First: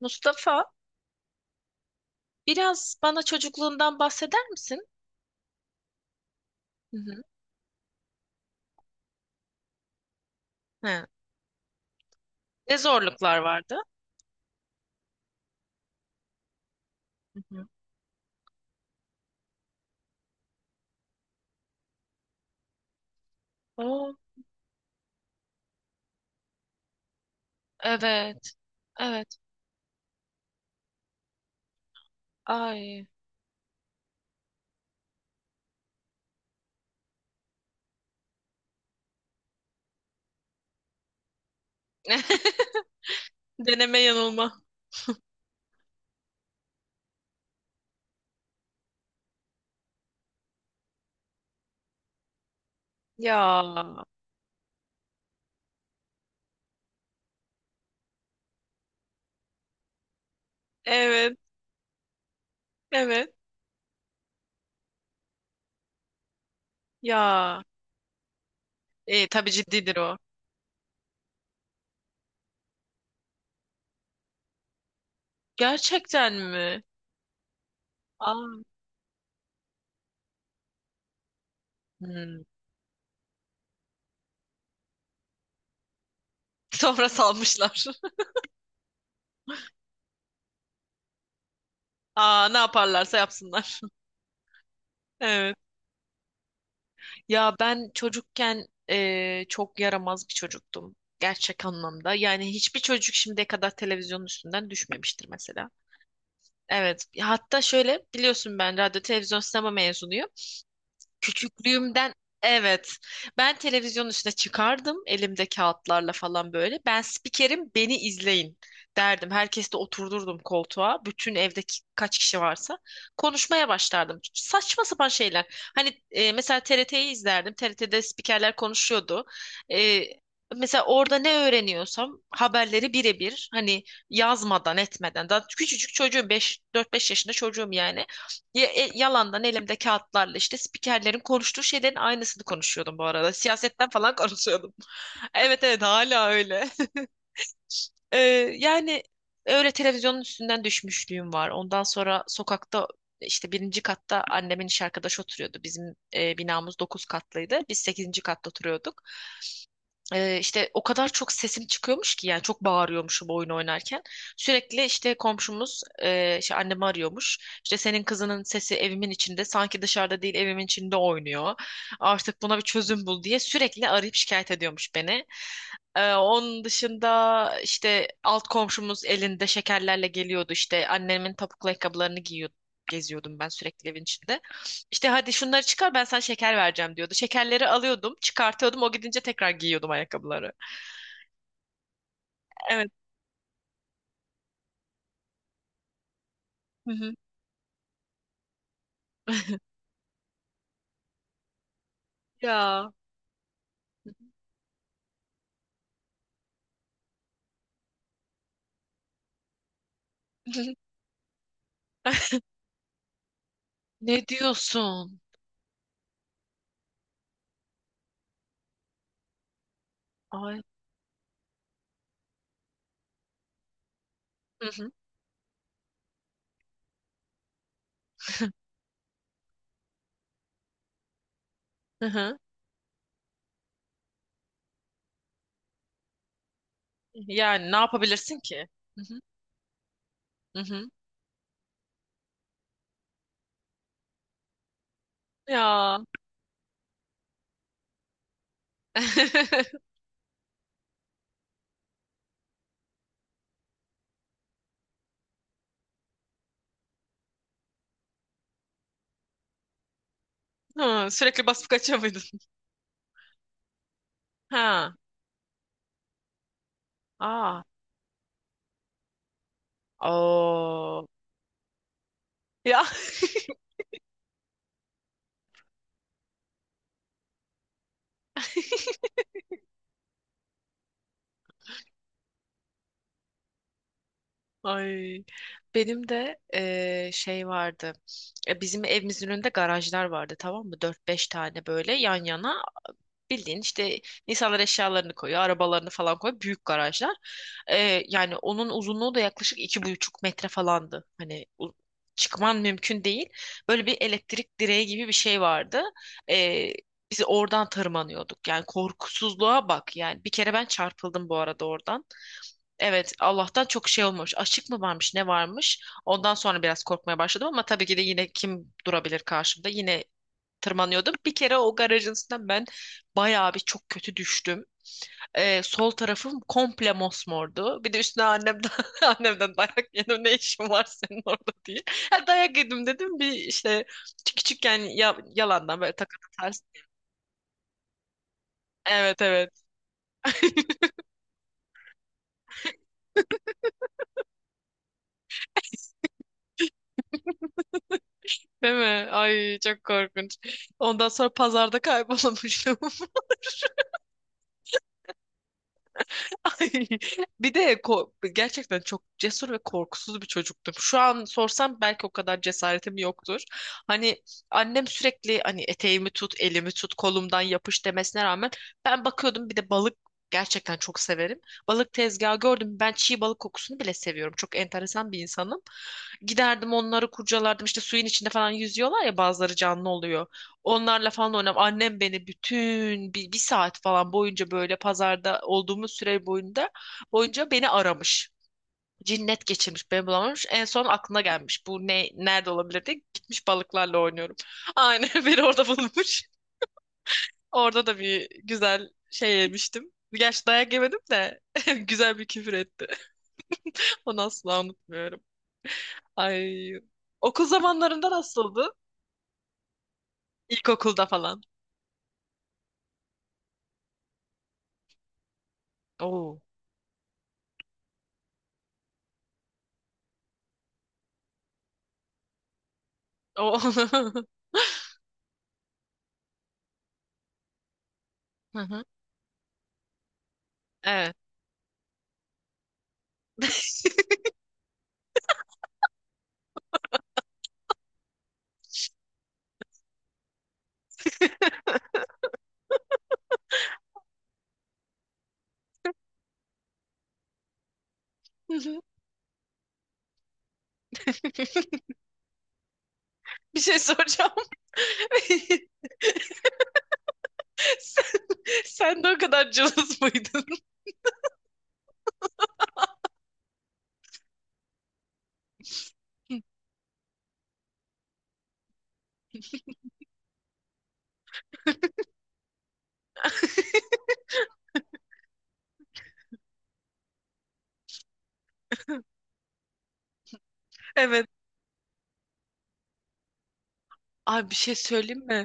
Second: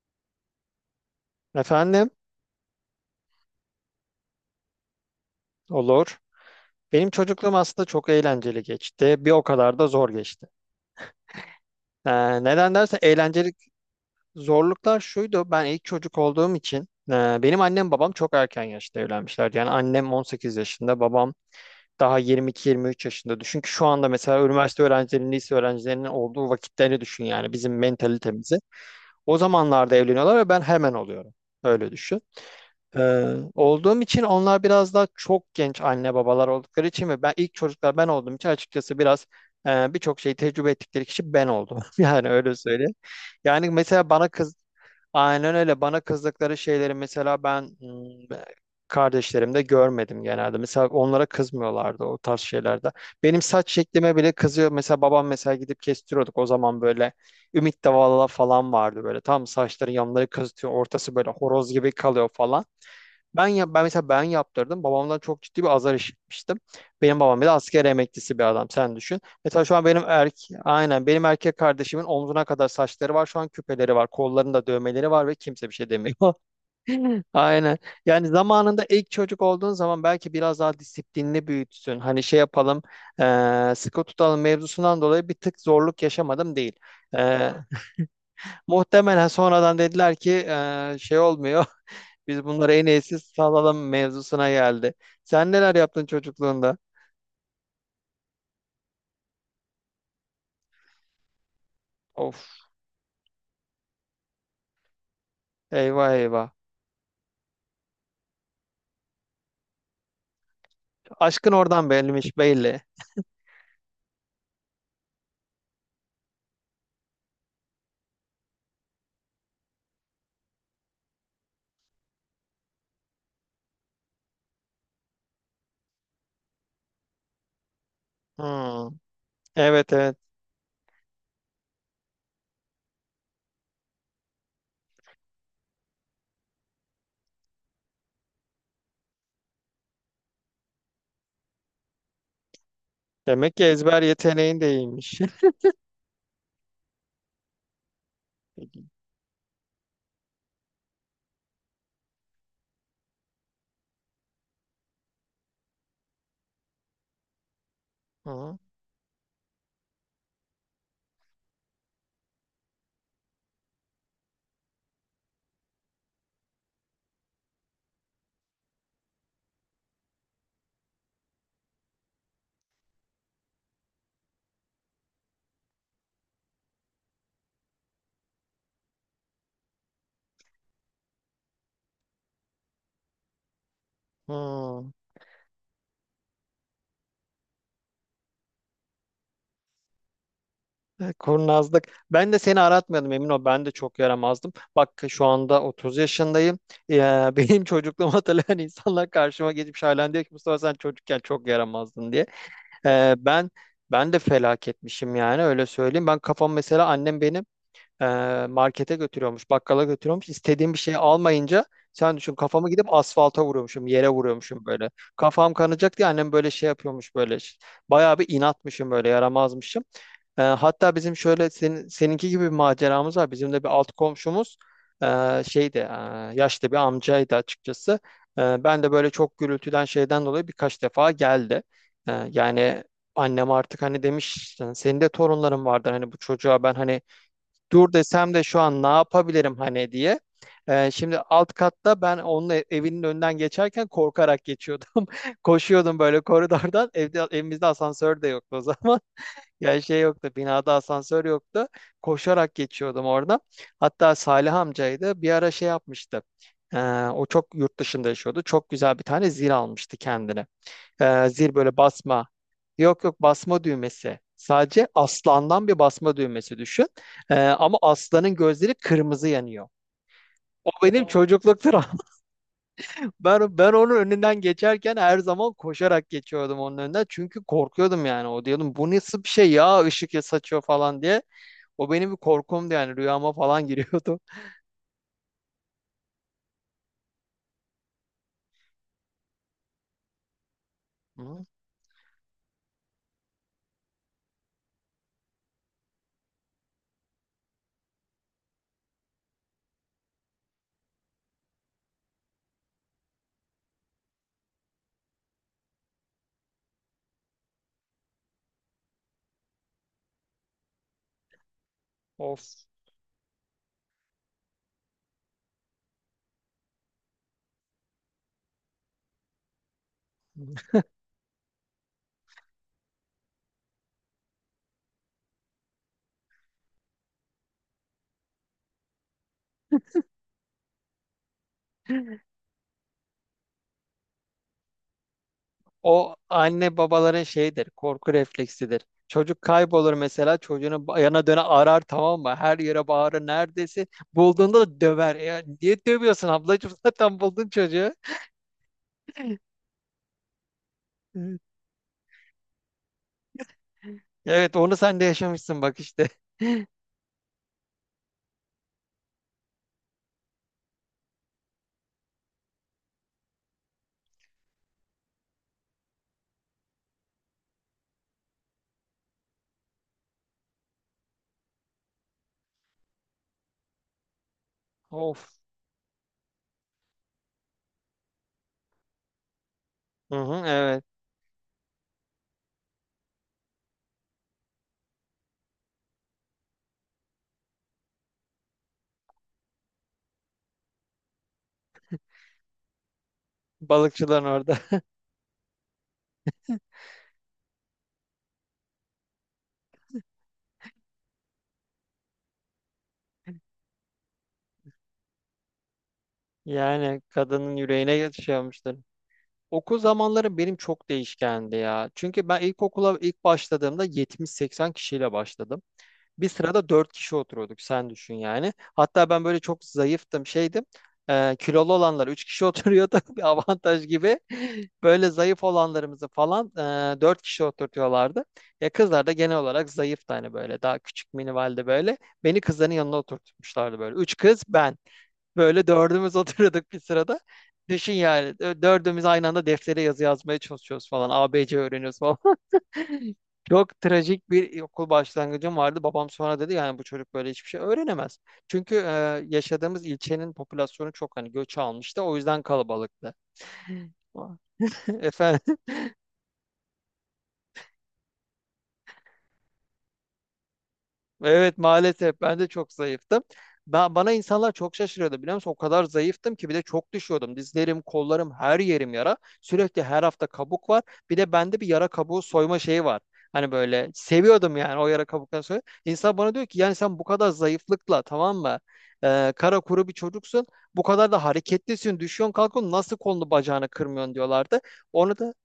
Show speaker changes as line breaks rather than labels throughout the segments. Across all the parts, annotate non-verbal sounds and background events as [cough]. Mustafa,
Efendim,
biraz bana çocukluğundan bahseder misin?
olur.
Hı
Benim
hı.
çocukluğum aslında çok eğlenceli geçti. Bir o kadar da zor geçti.
He.
Neden
Ne
dersen
zorluklar
eğlenceli
vardı?
zorluklar şuydu. Ben ilk çocuk olduğum için e,
Hı
benim
hı.
annem babam çok erken yaşta evlenmişlerdi. Yani annem 18 yaşında, babam daha 22-23 yaşında. Düşün ki şu anda
Oo,
mesela üniversite öğrencilerinin, lise öğrencilerinin olduğu vakitlerini düşün yani bizim
evet.
mentalitemizi.
Evet.
O zamanlarda evleniyorlar ve ben hemen oluyorum. Öyle düşün.
Ay.
Olduğum için onlar biraz daha çok genç anne babalar oldukları için ve ben ilk çocuklar ben olduğum için açıkçası biraz birçok şeyi tecrübe ettikleri kişi ben oldum. [laughs] Yani öyle söyleyeyim.
[laughs]
Yani
Deneme
mesela bana kız
yanılma.
aynen öyle bana kızdıkları şeyleri mesela ben kardeşlerimde görmedim genelde. Mesela onlara kızmıyorlardı o tarz şeylerde. Benim saç
Ya.
şeklime bile kızıyor. Mesela babam mesela gidip kestiriyorduk o zaman böyle Ümit Davala falan vardı böyle. Tam saçların yanları kızıtıyor. Ortası böyle
Evet.
horoz gibi kalıyor falan.
Evet.
Ben mesela ben yaptırdım. Babamdan çok ciddi bir azar işitmiştim. Benim babam bile
Ya.
asker emeklisi bir adam sen düşün.
Tabii
Mesela şu an
ciddidir
benim
o.
erk aynen benim erkek kardeşimin omzuna kadar saçları var. Şu an küpeleri var. Kollarında dövmeleri var ve kimse bir şey demiyor.
Gerçekten mi?
[laughs] Aynen. Yani
Aa.
zamanında ilk çocuk olduğun zaman belki biraz daha disiplinli büyütsün. Hani şey
Hmm.
yapalım, sıkı tutalım mevzusundan dolayı bir tık zorluk yaşamadım değil.
Sonra
Eee,
salmışlar.
muhtemelen sonradan dediler ki şey olmuyor.
[laughs]
Biz
Aa, ne
bunları en
yaparlarsa
iyisi
yapsınlar.
salalım mevzusuna geldi. Sen
Evet.
neler yaptın çocukluğunda?
Ya ben çocukken çok yaramaz bir çocuktum. Gerçek anlamda.
Of,
Yani hiçbir çocuk şimdiye kadar televizyonun üstünden düşmemiştir mesela.
eyvah eyvah.
Evet. Hatta şöyle biliyorsun, ben radyo televizyon sinema mezunuyum.
Aşkın oradan
Küçüklüğümden
belliymiş belli.
evet. Ben televizyonun üstüne çıkardım, elimde kağıtlarla falan böyle. Ben spikerim, beni izleyin derdim. Herkesi de oturdurdum koltuğa. Bütün evdeki kaç kişi varsa konuşmaya başlardım. Saçma sapan şeyler. Hani mesela TRT'yi izlerdim. TRT'de spikerler
Hmm,
konuşuyordu.
evet
E,
evet.
mesela orada ne öğreniyorsam haberleri birebir, hani yazmadan etmeden, daha küçücük çocuğum, 5 4-5 yaşında çocuğum yani, yalandan elimde kağıtlarla işte spikerlerin konuştuğu şeylerin aynısını konuşuyordum bu arada.
Demek ki
Siyasetten
ezber
falan
yeteneğin de
konuşuyordum.
iyiymiş.
[laughs] Evet evet, hala öyle. [laughs] Ee, yani öyle televizyonun üstünden düşmüşlüğüm var. Ondan sonra sokakta işte 1. katta annemin iş arkadaşı oturuyordu. Bizim binamız 9 katlıydı. Biz sekizinci
[laughs]
katta
Hı,
oturuyorduk. İşte o kadar çok sesim çıkıyormuş ki, yani çok bağırıyormuşum oyun oynarken. Sürekli işte komşumuz işte annemi arıyormuş. İşte senin kızının sesi evimin içinde, sanki dışarıda değil evimin içinde oynuyor. Artık buna bir çözüm bul diye sürekli arayıp şikayet ediyormuş beni. Onun dışında işte alt komşumuz elinde şekerlerle geliyordu, işte annemin topuklu ayakkabılarını giyiyordum. Geziyordum ben sürekli evin içinde.
hı.
İşte hadi şunları çıkar, ben sana şeker vereceğim diyordu. Şekerleri alıyordum, çıkartıyordum. O gidince tekrar giyiyordum ayakkabıları.
Kurnazlık. Ben de seni
Evet.
aratmıyordum emin ol. Ben de çok yaramazdım. Bak şu anda 30 yaşındayım.
Hı hı.
Ya, [laughs] benim çocukluğumu hatırlayan insanlar karşıma geçip halen diyor ki Mustafa sen çocukken çok yaramazdın diye.
Ya.
Ee, ben ben de felaketmişim yani öyle söyleyeyim. Ben kafam mesela annem benim e, markete götürüyormuş, bakkala götürüyormuş. İstediğim bir
[laughs]
şeyi almayınca sen düşün kafamı gidip asfalta vuruyormuşum, yere
Ne
vuruyormuşum böyle.
diyorsun?
Kafam kanacak diye annem böyle şey yapıyormuş böyle. Bayağı bir inatmışım böyle, yaramazmışım.
Ay.
Hatta bizim şöyle senin, seninki gibi bir maceramız var. Bizim de bir alt komşumuz
Hı hı.
şeydi, yaşlı bir amcaydı açıkçası. Ben de böyle çok gürültüden şeyden dolayı birkaç defa geldi.
Hı hı.
Yani annem artık hani demiş "Sen- senin de torunların vardır hani bu çocuğa ben hani
Yani ne
dur desem
yapabilirsin
de şu
ki?
an ne
Hı hı.
yapabilirim hani diye.
Hı hı.
Şimdi alt katta ben onun ev- evinin önünden geçerken korkarak geçiyordum. [laughs]
Ya.
Koşuyordum böyle koridordan. Evde, evimizde asansör de yoktu o zaman. [laughs] Yani
[laughs]
şey yoktu, binada asansör yoktu. Koşarak geçiyordum orada. Hatta Salih amcaydı. Bir ara şey yapmıştı. Ee, o çok yurt dışında yaşıyordu. Çok güzel bir tane zil almıştı kendine.
Hı, sürekli
Zil
basıp
böyle
kaçıyor muydun?
basma. Yok yok basma düğmesi. Sadece
Ha.
aslandan bir basma düğmesi düşün.
Aa.
Ama aslanın gözleri kırmızı yanıyor. O benim
Oo.
Aa. Çocukluk travmam.
Ya
[laughs] Ben onun önünden geçerken her zaman koşarak geçiyordum onun önünden. Çünkü korkuyordum yani. O diyordum bu nasıl bir şey ya ışık ya saçıyor falan diye. O benim bir korkumdu yani rüyama falan giriyordu.
[laughs] ay, benim de şey vardı. Bizim evimizin önünde garajlar vardı, tamam mı? Dört
[laughs]
beş
Hı.
tane böyle yan yana, bildiğin işte, insanlar eşyalarını koyuyor, arabalarını falan koyuyor. Büyük garajlar. Yani onun uzunluğu da yaklaşık 2,5 metre falandı. Çıkman mümkün değil. Böyle bir elektrik direği gibi bir şey vardı. E, biz oradan tırmanıyorduk. Yani korkusuzluğa bak. Yani bir kere ben çarpıldım bu arada oradan.
Of.
Evet, Allah'tan çok şey olmamış. Açık mı varmış, ne varmış? Ondan sonra biraz korkmaya başladım, ama tabii ki de yine kim durabilir karşımda? Yine tırmanıyordum. Bir kere o garajın üstünden ben bayağı bir çok kötü düştüm. Sol tarafım komple mosmordu. Bir de üstüne annemden [laughs] annemden dayak yedim. Ne işin var senin orada diye. Ha, dayak yedim dedim. Bir işte küçükken ya, yalandan böyle
O
takılı ters.
anne babaların şeyidir, korku refleksidir.
Evet
Çocuk
evet.
kaybolur mesela çocuğunu ba- yana döne arar tamam mı? Her yere bağırır neredesin? Bulduğunda da döver. Ya niye dövüyorsun ablacığım? [laughs] Zaten buldun çocuğu.
Değil mi? Ay
[laughs]
çok korkunç. Ondan sonra
Evet,
pazarda kaybolmuştum. [laughs]
evet, onu sen de yaşamışsın bak işte.
[laughs] Ay, gerçekten çok cesur ve korkusuz bir çocuktum. Şu an sorsam belki o kadar cesaretim yoktur. Hani annem sürekli hani eteğimi tut, elimi tut, kolumdan yapış demesine rağmen ben bakıyordum, bir de balık gerçekten çok severim. Balık tezgahı gördüm. Ben çiğ balık kokusunu bile seviyorum. Çok enteresan bir
Of.
insanım. Giderdim onları kurcalardım. İşte suyun içinde falan yüzüyorlar ya, bazıları canlı
Hı
oluyor.
hı, evet.
Onlarla falan oynam. Annem beni bütün bir saat falan boyunca böyle pazarda olduğumuz süre boyunca beni aramış. Cinnet geçirmiş, beni bulamamış. En son aklına gelmiş. Bu ne nerede olabilir diye gitmiş, balıklarla
Balıkçıların
oynuyorum.
orada. [laughs]
Aynen [laughs] beni orada bulmuş. Orada da bir güzel şey yemiştim. Gerçi dayak yemedim de [laughs] güzel bir küfür etti. [laughs] Onu asla unutmuyorum. Ay.
Yani
Okul
kadının yüreğine
zamanlarında nasıldı?
yatışıyormuştur. Okul zamanları benim çok
İlkokulda falan.
değişkendi ya. Çünkü ben ilkokula ilk başladığımda 70-80 kişiyle başladım. Bir
Oo.
sırada dört kişi oturuyorduk sen düşün yani. Hatta ben böyle çok zayıftım şeydim. Kilolu olanlar üç kişi oturuyordu [laughs] bir
Oo.
avantaj gibi.
[laughs]
Böyle zayıf olanlarımızı falan dört kişi oturtuyorlardı.
Hı
Ya
hı.
kızlar da genel olarak zayıftı hani böyle daha küçük
Evet.
minivalde böyle. Beni kızların yanına oturtmuşlardı
[laughs]
böyle. Üç kız ben. Böyle dördümüz [laughs] oturuyorduk bir sırada. Düşün yani dö- dördümüz aynı anda deftere yazı yazmaya çalışıyoruz falan. A B C öğreniyoruz falan. Çok trajik bir okul başlangıcım vardı. Babam sonra dedi yani bu çocuk böyle hiçbir şey öğrenemez.
Hı
Çünkü
hı.
yaşadığımız ilçenin popülasyonu çok hani göç
[laughs]
almıştı. O yüzden kalabalıktı.
Bir şey
[laughs]
soracağım.
Efendim.
[laughs] Sen, sen de o kadar cılız mıydın?
Evet, maalesef ben de çok zayıftım. Ben, bana insanlar çok şaşırıyordu biliyor musun? O kadar zayıftım ki bir de çok düşüyordum. Dizlerim, kollarım, her yerim yara. Sürekli her hafta kabuk var. Bir de bende bir yara kabuğu soyma şeyi var. Hani böyle seviyordum yani o yara kabuklarını soy. İnsan bana diyor ki yani sen bu kadar zayıflıkla tamam mı?
[laughs]
Kara kuru bir çocuksun. Bu kadar da
Evet.
hareketlisin. Düşüyorsun kalkıyorsun. Nasıl kolunu bacağını kırmıyorsun
Ay bir
diyorlardı.
şey
Onu
söyleyeyim
da
mi?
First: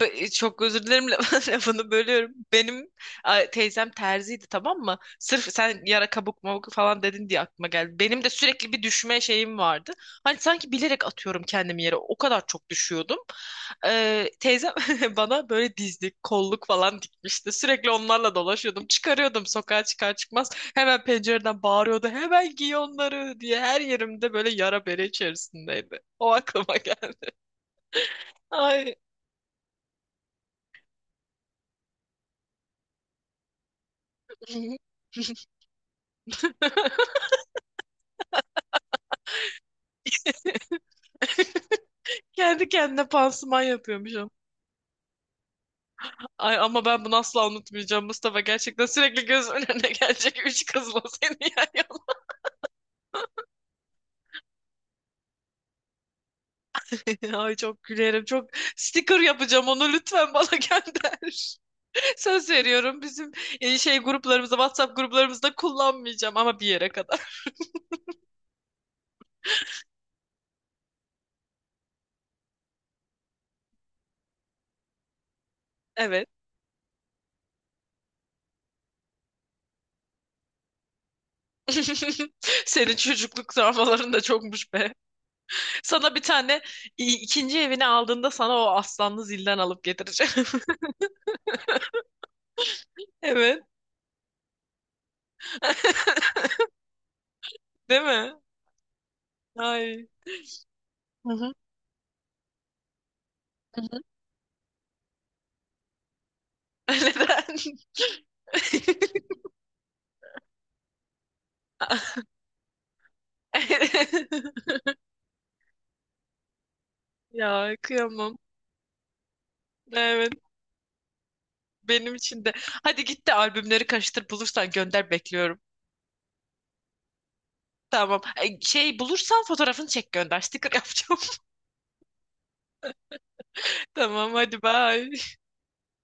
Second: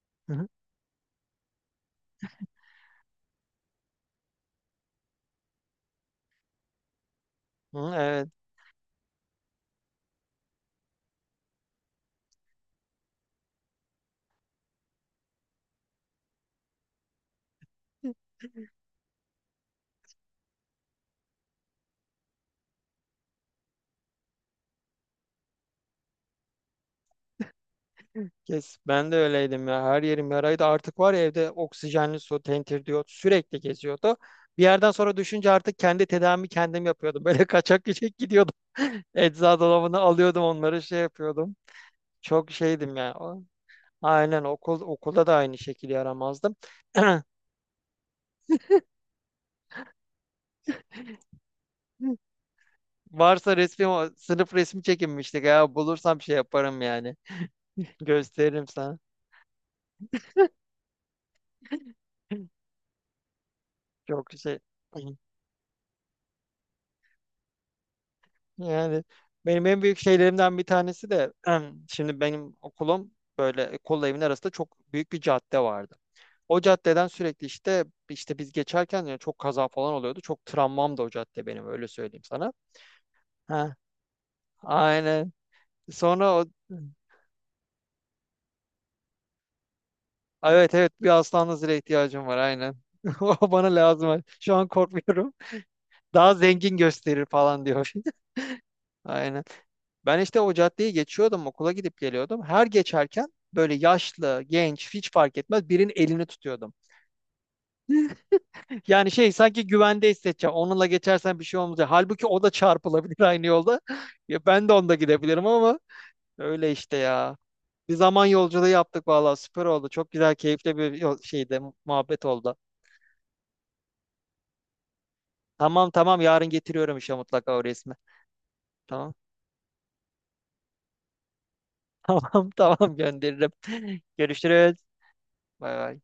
hı hı.
Çok özür dilerim, [laughs] lafını bölüyorum. Benim ay, teyzem terziydi tamam mı? Sırf sen yara kabuk mabuk falan dedin diye aklıma
Hı,
geldi. Benim
evet.
de sürekli bir düşme şeyim vardı. Hani sanki bilerek atıyorum kendimi yere. O kadar çok düşüyordum. Teyzem [laughs] bana böyle dizlik, kolluk falan dikmişti. Sürekli onlarla dolaşıyordum. Çıkarıyordum sokağa çıkar çıkmaz. Hemen pencereden bağırıyordu. Hemen giy onları diye. Her yerimde böyle yara bere içerisindeydi. O aklıma geldi.
Kes.
Ay
Ben de öyleydim ya. Her yerim yaraydı. Artık var ya evde oksijenli su, tentir diyor. Sürekli geziyordu. Bir yerden
[laughs]
sonra düşünce artık kendi tedavimi kendim yapıyordum. Böyle [laughs] kaçak göçek gidiyordum. Eczacı dolabını alıyordum onları şey yapıyordum. Çok
kendi
şeydim
kendine
ya. O-
pansuman yapıyormuş ama.
aynen okul okulda da aynı şekilde yaramazdım.
Ay ama ben
[clears throat]
bunu asla unutmayacağım Mustafa. Gerçekten sürekli gözümün önüne gelecek üç kızla seni yan
Varsa resmi o sınıf resmi çekinmiştik ya. Bulursam şey yaparım
yana.
yani.
[laughs] Ay çok
[laughs]
gülerim. Çok
Gösteririm sana.
sticker yapacağım, onu lütfen bana gönder. [laughs] Söz veriyorum, bizim şey
Çok
gruplarımızda,
şey.
WhatsApp gruplarımızda kullanmayacağım, ama bir yere kadar. [laughs]
Yani benim en büyük şeylerimden bir tanesi de [clears throat] şimdi benim okulum böyle kolla evin arasında çok büyük bir cadde vardı.
Evet.
O caddeden sürekli işte biz geçerken yani çok kaza falan oluyordu. Çok travmam da o cadde benim öyle söyleyeyim
[laughs]
sana.
Senin çocukluk
Ha,
travmaların da çokmuş be.
aynen.
Sana bir
Sonra o
tane ikinci evini aldığında sana o aslanlı zilden alıp getireceğim.
ay, evet
[laughs]
evet bir aslan nazire ihtiyacım var aynen. [laughs] O
Evet.
bana lazım. Şu an korkmuyorum. Daha
[laughs]
zengin gösterir falan diyor.
Değil
[laughs]
mi?
Aynen.
Ay.
Ben işte o caddeyi
Hı
geçiyordum,
hı.
okula gidip geliyordum. Her geçerken böyle
Hı hı.
yaşlı, genç hiç fark etmez birinin elini tutuyordum.
[laughs]
Yani şey sanki güvende hissedeceğim. Onunla geçersen bir şey olmayacak. Halbuki o da çarpılabilir aynı yolda. [laughs] Ya
Neden?
ben de
[laughs]
onda gidebilirim ama öyle işte ya.
Ya
Bir zaman
kıyamam.
yolculuğu yaptık vallahi süper oldu. Çok
Evet.
güzel, keyifli bir yol- şeydi,
Benim
muhabbet
için de.
oldu.
Hadi git de albümleri karıştır, bulursan gönder, bekliyorum.
Tamam tamam yarın getiriyorum işte mutlaka o resmi.
Tamam. Ay, şey
Tamam.
bulursan fotoğrafını çek gönder. Sticker yapacağım.
[laughs] Tamam tamam gönderirim.
[laughs] Tamam hadi
Görüşürüz.
bye.
Bay bay.